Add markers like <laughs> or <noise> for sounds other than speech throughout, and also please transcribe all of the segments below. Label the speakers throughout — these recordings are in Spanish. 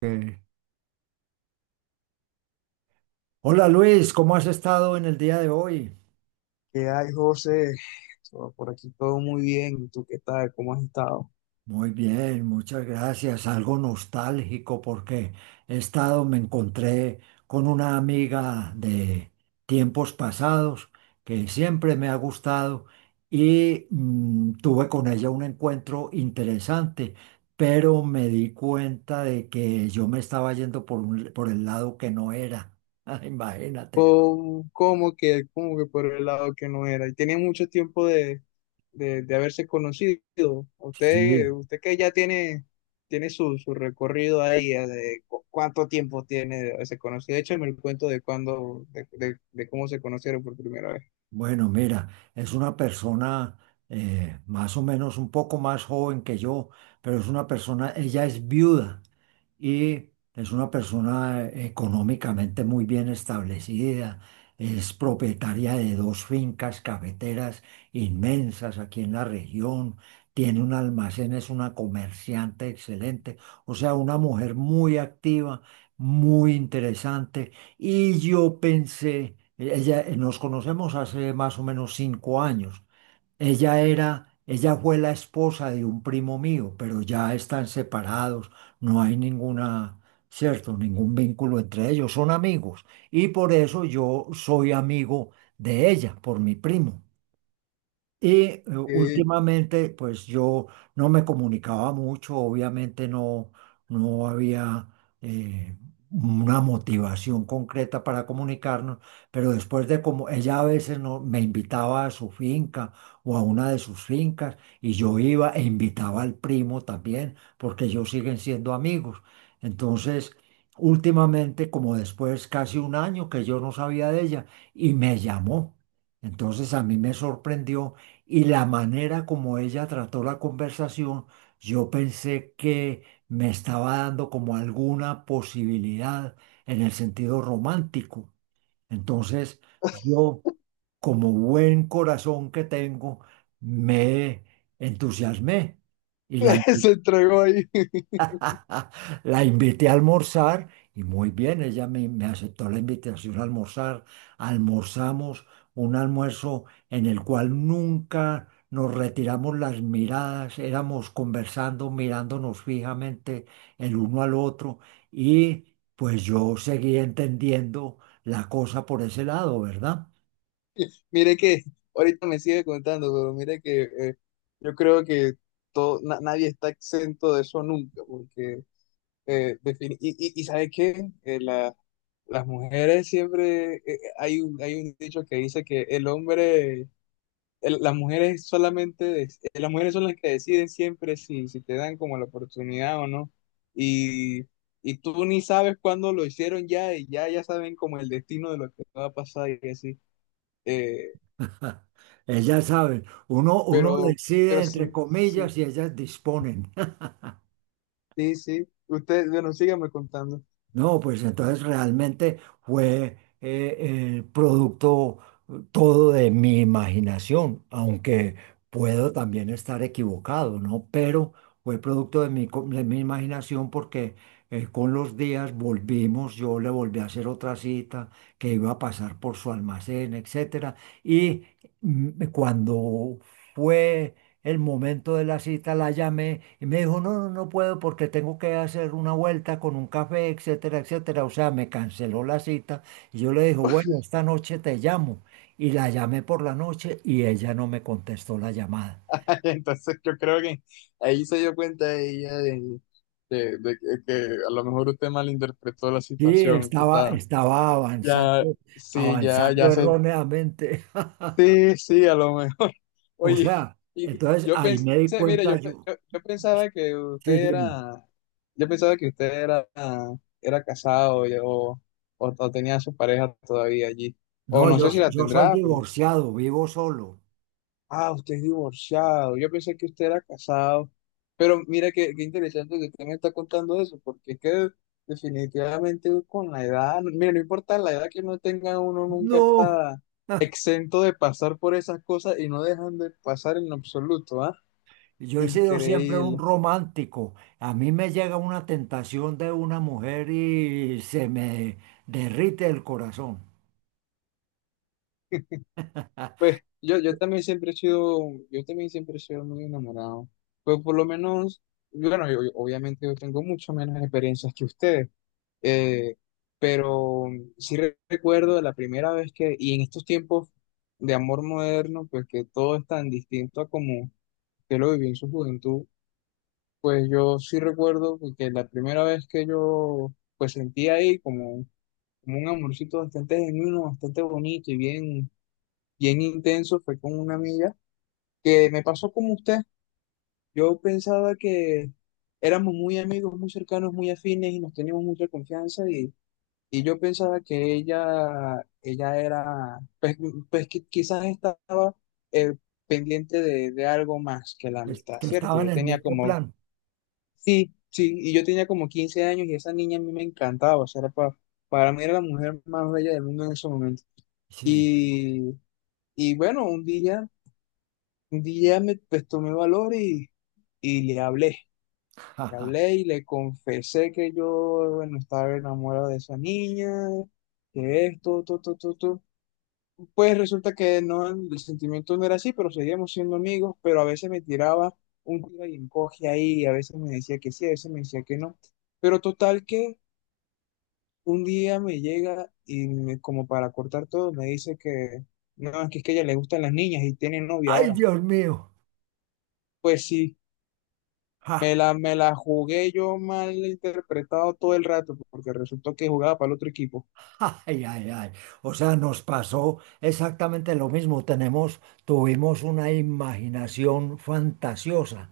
Speaker 1: Ok. Hola Luis, ¿cómo has estado en el día de hoy?
Speaker 2: ¿Qué hay, José? Todo por aquí todo muy bien. ¿Y tú qué tal? ¿Cómo has estado?
Speaker 1: Muy bien, muchas gracias. Algo nostálgico porque he estado, me encontré con una amiga de tiempos pasados que siempre me ha gustado y tuve con ella un encuentro interesante, pero me di cuenta de que yo me estaba yendo por el lado que no era. <laughs> Imagínate.
Speaker 2: ¿Cómo, cómo que por el lado que no era? Y tenía mucho tiempo de, de haberse conocido. Usted,
Speaker 1: Sí.
Speaker 2: usted que ya tiene, tiene su, su recorrido ahí, de cuánto tiempo tiene de haberse conocido. Échame el cuento de cuándo, de cómo se conocieron por primera vez.
Speaker 1: Bueno, mira, es una persona más o menos un poco más joven que yo, pero es una persona, ella es viuda y es una persona económicamente muy bien establecida, es propietaria de dos fincas cafeteras inmensas aquí en la región, tiene un almacén, es una comerciante excelente, o sea, una mujer muy activa, muy interesante y yo pensé, ella, nos conocemos hace más o menos 5 años. Ella era, ella fue la esposa de un primo mío, pero ya están separados, no hay ninguna, cierto, ningún vínculo entre ellos, son amigos. Y por eso yo soy amigo de ella, por mi primo. Y
Speaker 2: ¿Qué
Speaker 1: últimamente, pues yo no me comunicaba mucho, obviamente no, no había eh, una motivación concreta para comunicarnos, pero después de como ella a veces no, me invitaba a su finca o a una de sus fincas y yo iba e invitaba al primo también, porque ellos siguen siendo amigos. Entonces, últimamente, como después casi un año que yo no sabía de ella, y me llamó. Entonces a mí me sorprendió y la manera como ella trató la conversación, yo pensé que me estaba dando como alguna posibilidad en el sentido romántico. Entonces, yo, como buen corazón que tengo, me entusiasmé y la
Speaker 2: <laughs> se entregó ahí?
Speaker 1: <laughs> La invité a almorzar y muy bien, me aceptó la invitación a almorzar. Almorzamos un almuerzo en el cual nunca nos retiramos las miradas, éramos conversando, mirándonos fijamente el uno al otro y pues yo seguí entendiendo la cosa por ese lado, ¿verdad?
Speaker 2: Mire que <laughs> ahorita me sigue contando, pero mire que yo creo que todo, nadie está exento de eso nunca, porque y ¿sabe qué? Las mujeres siempre, hay un dicho que dice que el hombre, las mujeres solamente, las mujeres son las que deciden siempre si, si te dan como la oportunidad o no, y, y tú ni sabes cuándo lo hicieron ya, y ya, ya saben como el destino de lo que va a pasar y así. Eh,
Speaker 1: <laughs> Ellas saben, uno
Speaker 2: Pero,
Speaker 1: decide
Speaker 2: pero sí,
Speaker 1: entre
Speaker 2: sí,
Speaker 1: comillas y ellas disponen.
Speaker 2: sí, sí. Usted, bueno, sígame contando.
Speaker 1: No, pues entonces realmente fue el producto todo de mi imaginación, aunque puedo también estar equivocado, ¿no? Pero fue producto de mi imaginación porque con los días volvimos, yo le volví a hacer otra cita que iba a pasar por su almacén, etcétera. Y cuando fue el momento de la cita, la llamé y me dijo, no, no, no puedo porque tengo que hacer una vuelta con un café, etcétera, etcétera. O sea, me canceló la cita y yo le dije, bueno, esta noche te llamo. Y la llamé por la noche y ella no me contestó la llamada.
Speaker 2: <laughs> Entonces yo creo que ahí se dio cuenta ella de, de que a lo mejor usted malinterpretó la
Speaker 1: Sí,
Speaker 2: situación, quizás.
Speaker 1: estaba
Speaker 2: Ya,
Speaker 1: avanzando,
Speaker 2: sí, ya,
Speaker 1: avanzando
Speaker 2: ya sé.
Speaker 1: erróneamente. <laughs>
Speaker 2: Sí, sí, a lo mejor. <laughs>
Speaker 1: O
Speaker 2: Oye,
Speaker 1: sea,
Speaker 2: y
Speaker 1: entonces
Speaker 2: yo
Speaker 1: ahí
Speaker 2: pensé,
Speaker 1: me di
Speaker 2: mire,
Speaker 1: cuenta yo.
Speaker 2: yo pensaba que usted
Speaker 1: Sí, dime.
Speaker 2: era, yo pensaba que usted era, era casado o tenía a su pareja todavía allí.
Speaker 1: No,
Speaker 2: O no sé si la
Speaker 1: yo soy
Speaker 2: tendrá.
Speaker 1: divorciado, vivo solo.
Speaker 2: Ah, usted es divorciado. Yo pensé que usted era casado. Pero mira qué, qué interesante que usted me está contando eso, porque es que definitivamente con la edad, mira, no importa la edad que uno tenga, uno nunca
Speaker 1: No.
Speaker 2: está
Speaker 1: <laughs>
Speaker 2: exento de pasar por esas cosas y no dejan de pasar en absoluto, ¿ah?
Speaker 1: Yo he sido siempre un
Speaker 2: Increíble.
Speaker 1: romántico. A mí me llega una tentación de una mujer y se me derrite el corazón.
Speaker 2: Pues
Speaker 1: <laughs>
Speaker 2: yo también siempre he sido, yo también siempre he sido muy enamorado. Pues por lo menos, bueno, obviamente yo tengo mucho menos experiencias que ustedes. Eh, pero sí recuerdo la primera vez que, y en estos tiempos de amor moderno, pues que todo es tan distinto a como yo lo viví en su juventud, pues yo sí recuerdo pues, que la primera vez que yo pues sentí ahí como, como un amorcito bastante genuino, bastante bonito y bien, bien intenso, fue con una amiga que me pasó como usted. Yo pensaba que éramos muy amigos, muy cercanos, muy afines y nos teníamos mucha confianza. Y yo pensaba que ella era, pues, pues quizás estaba eh, pendiente de algo más que la
Speaker 1: Es
Speaker 2: amistad,
Speaker 1: que
Speaker 2: ¿cierto?
Speaker 1: estaba en
Speaker 2: Yo
Speaker 1: el
Speaker 2: tenía
Speaker 1: mismo
Speaker 2: como,
Speaker 1: plan.
Speaker 2: sí, sí, y yo tenía como 15 años y esa niña a mí me encantaba, o sea, era para mí era la mujer más bella del mundo en ese momento.
Speaker 1: Sí.
Speaker 2: Y, y bueno, un día me, pues, tomé valor y le hablé. Le
Speaker 1: <laughs>
Speaker 2: hablé y le confesé que yo, bueno, estaba enamorado de esa niña, que esto, todo, todo, todo, todo. Pues resulta que no, el sentimiento no era así, pero seguíamos siendo amigos, pero a veces me tiraba un tiro y encoge ahí, a veces me decía que sí, a veces me decía que no. Pero total que un día me llega y como para cortar todo, me dice que no, es que a ella le gustan las niñas y tiene novia
Speaker 1: Ay,
Speaker 2: ahora.
Speaker 1: Dios mío. <laughs>
Speaker 2: Pues sí.
Speaker 1: Ja,
Speaker 2: Me la jugué yo mal interpretado todo el rato, porque resultó que jugaba para el otro equipo.
Speaker 1: ja, ay, ay, ay. O sea, nos pasó exactamente lo mismo. Tenemos, tuvimos una imaginación fantasiosa,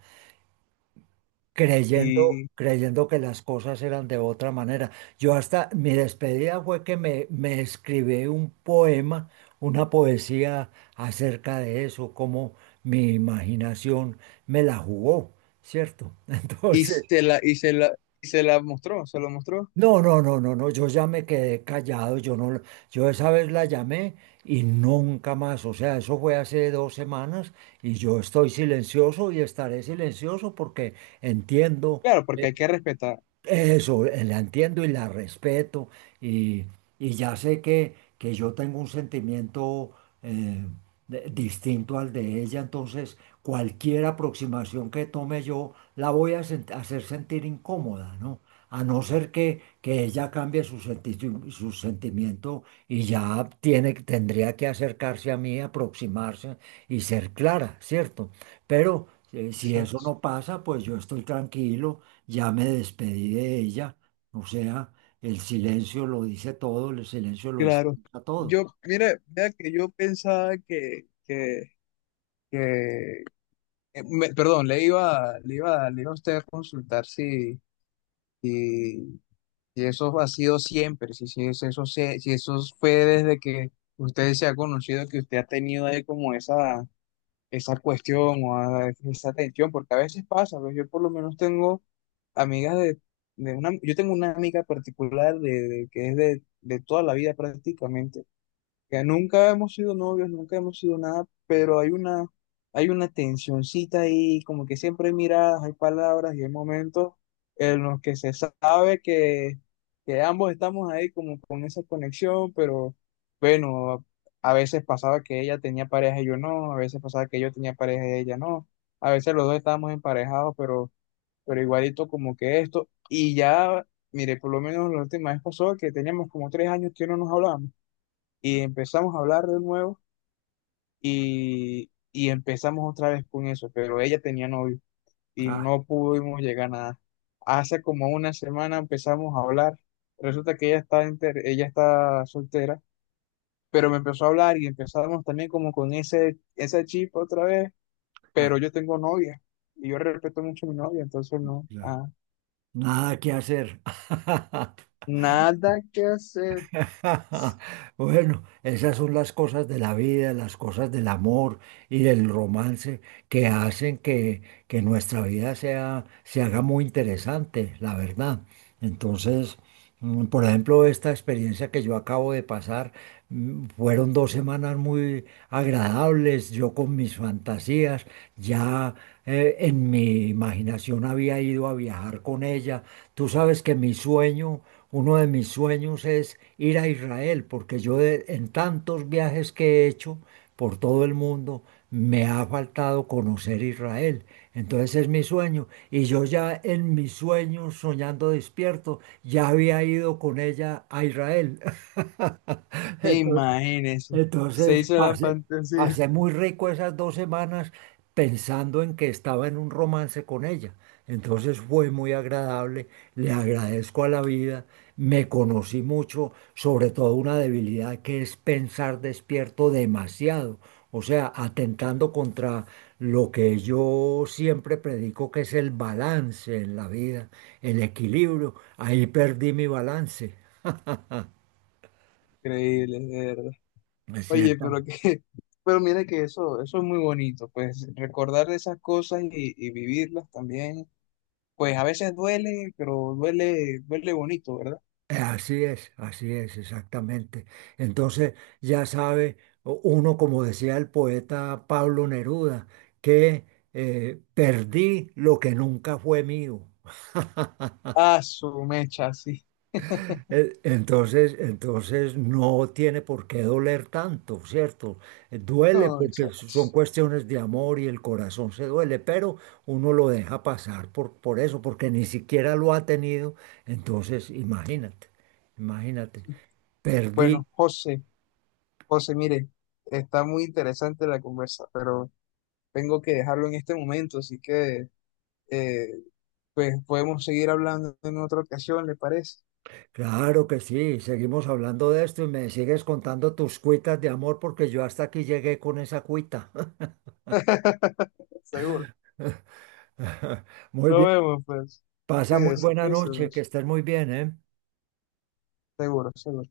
Speaker 1: creyendo,
Speaker 2: Y,
Speaker 1: creyendo que las cosas eran de otra manera. Yo hasta mi despedida fue que me escribí un poema, una poesía acerca de eso, cómo mi imaginación me la jugó, ¿cierto? <laughs>
Speaker 2: y
Speaker 1: Entonces,
Speaker 2: se la, y se la, y se la mostró, se lo mostró.
Speaker 1: no, no, no, no, no, yo ya me quedé callado, yo no, yo esa vez la llamé y nunca más, o sea, eso fue hace 2 semanas y yo estoy silencioso y estaré silencioso porque entiendo.
Speaker 2: Claro, porque hay que respetar.
Speaker 1: Eso, la entiendo y la respeto y, y ya sé que yo tengo un sentimiento eh, distinto al de ella, entonces cualquier aproximación que tome yo la voy hacer sentir incómoda, ¿no? A no ser que ella cambie su sentimiento y ya tiene, tendría que acercarse a mí, aproximarse y ser clara, ¿cierto? Pero si eso
Speaker 2: Exacto.
Speaker 1: no pasa, pues yo estoy tranquilo, ya me despedí de ella, o sea, el silencio lo dice todo, el silencio lo
Speaker 2: Claro.
Speaker 1: explica todo.
Speaker 2: Yo, mira, mira que yo pensaba que me- perdón, le iba a usted a consultar si, si, si eso ha sido siempre, si, si eso fue desde que usted se ha conocido, que usted ha tenido ahí como esa cuestión o a esa atención, porque a veces pasa, pues yo por lo menos tengo amigas de, yo tengo una amiga particular de, que es de toda la vida prácticamente, ya nunca hemos sido novios, nunca hemos sido nada, pero hay una tensioncita ahí, como que siempre hay miradas, hay palabras y hay momentos en los que se sabe que ambos estamos ahí como con esa conexión, pero bueno, a veces pasaba que ella tenía pareja y yo no, a veces pasaba que yo tenía pareja y ella no, a veces los dos estábamos emparejados, pero igualito como que esto, y ya, mire, por lo menos la última vez pasó que teníamos como 3 años que no nos hablábamos. Y empezamos a hablar de nuevo y empezamos otra vez con eso, pero ella tenía novio y
Speaker 1: Ah,
Speaker 2: no pudimos llegar a nada. Hace como una semana empezamos a hablar, resulta que ella está, ella está soltera, pero me empezó a hablar y empezamos también como con ese, ese chip otra vez,
Speaker 1: ah,
Speaker 2: pero yo tengo novia y yo respeto mucho a mi novia, entonces no,
Speaker 1: ya.
Speaker 2: ah,
Speaker 1: Nada que hacer. <laughs>
Speaker 2: nada que hacer,
Speaker 1: Bueno, esas son las cosas de la vida, las cosas del amor y del romance que hacen que nuestra vida sea, se haga muy interesante, la verdad. Entonces, mm, por ejemplo, esta experiencia que yo acabo de pasar, fueron dos semanas muy agradables, yo con mis fantasías, ya en mi imaginación había ido a viajar con ella. Tú sabes que mi sueño, uno de mis sueños es ir a Israel, porque en tantos viajes que he hecho por todo el mundo, me ha faltado conocer Israel. Entonces es mi sueño. Y yo ya en mis sueños, soñando despierto, ya había ido con ella a Israel. <laughs> Entonces,
Speaker 2: imagínense, se
Speaker 1: entonces
Speaker 2: hizo la
Speaker 1: pasé,
Speaker 2: fantasía.
Speaker 1: pasé
Speaker 2: <laughs>
Speaker 1: muy rico esas 2 semanas pensando en que estaba en un romance con ella. Entonces fue muy agradable, le agradezco a la vida, me conocí mucho, sobre todo una debilidad que es pensar despierto demasiado, o sea, atentando contra lo que yo siempre predico que es el balance en la vida, el equilibrio. Ahí perdí mi balance,
Speaker 2: Increíble, de verdad.
Speaker 1: ¿no es
Speaker 2: Oye,
Speaker 1: cierto?
Speaker 2: pero que, <laughs> pero mira que eso es muy bonito, pues recordar de esas cosas y vivirlas también, pues a veces duele, pero duele, duele bonito, ¿verdad?
Speaker 1: Así es, exactamente. Entonces, ya sabe uno, como decía el poeta Pablo Neruda, que perdí lo que nunca fue mío. <laughs>
Speaker 2: Ah, su mecha, sí. <laughs>
Speaker 1: Entonces no tiene por qué doler tanto, ¿cierto? Duele
Speaker 2: No,
Speaker 1: porque son
Speaker 2: exacto.
Speaker 1: cuestiones de amor y el corazón se duele, pero uno lo deja pasar por eso, porque ni siquiera lo ha tenido. Entonces, imagínate, imagínate. Perdí.
Speaker 2: Bueno, José, José, mire, está muy interesante la conversa, pero tengo que dejarlo en este momento, así que eh, pues podemos seguir hablando en otra ocasión, ¿le parece?
Speaker 1: Claro que sí, seguimos hablando de esto y me sigues contando tus cuitas de amor porque yo hasta aquí llegué con esa cuita.
Speaker 2: <laughs> Seguro.
Speaker 1: <laughs> Muy
Speaker 2: Nos
Speaker 1: bien,
Speaker 2: vemos, pues.
Speaker 1: pasa muy
Speaker 2: Cuídese,
Speaker 1: buena
Speaker 2: cuídese.
Speaker 1: noche, que estés muy bien, ¿eh?
Speaker 2: Seguro, seguro.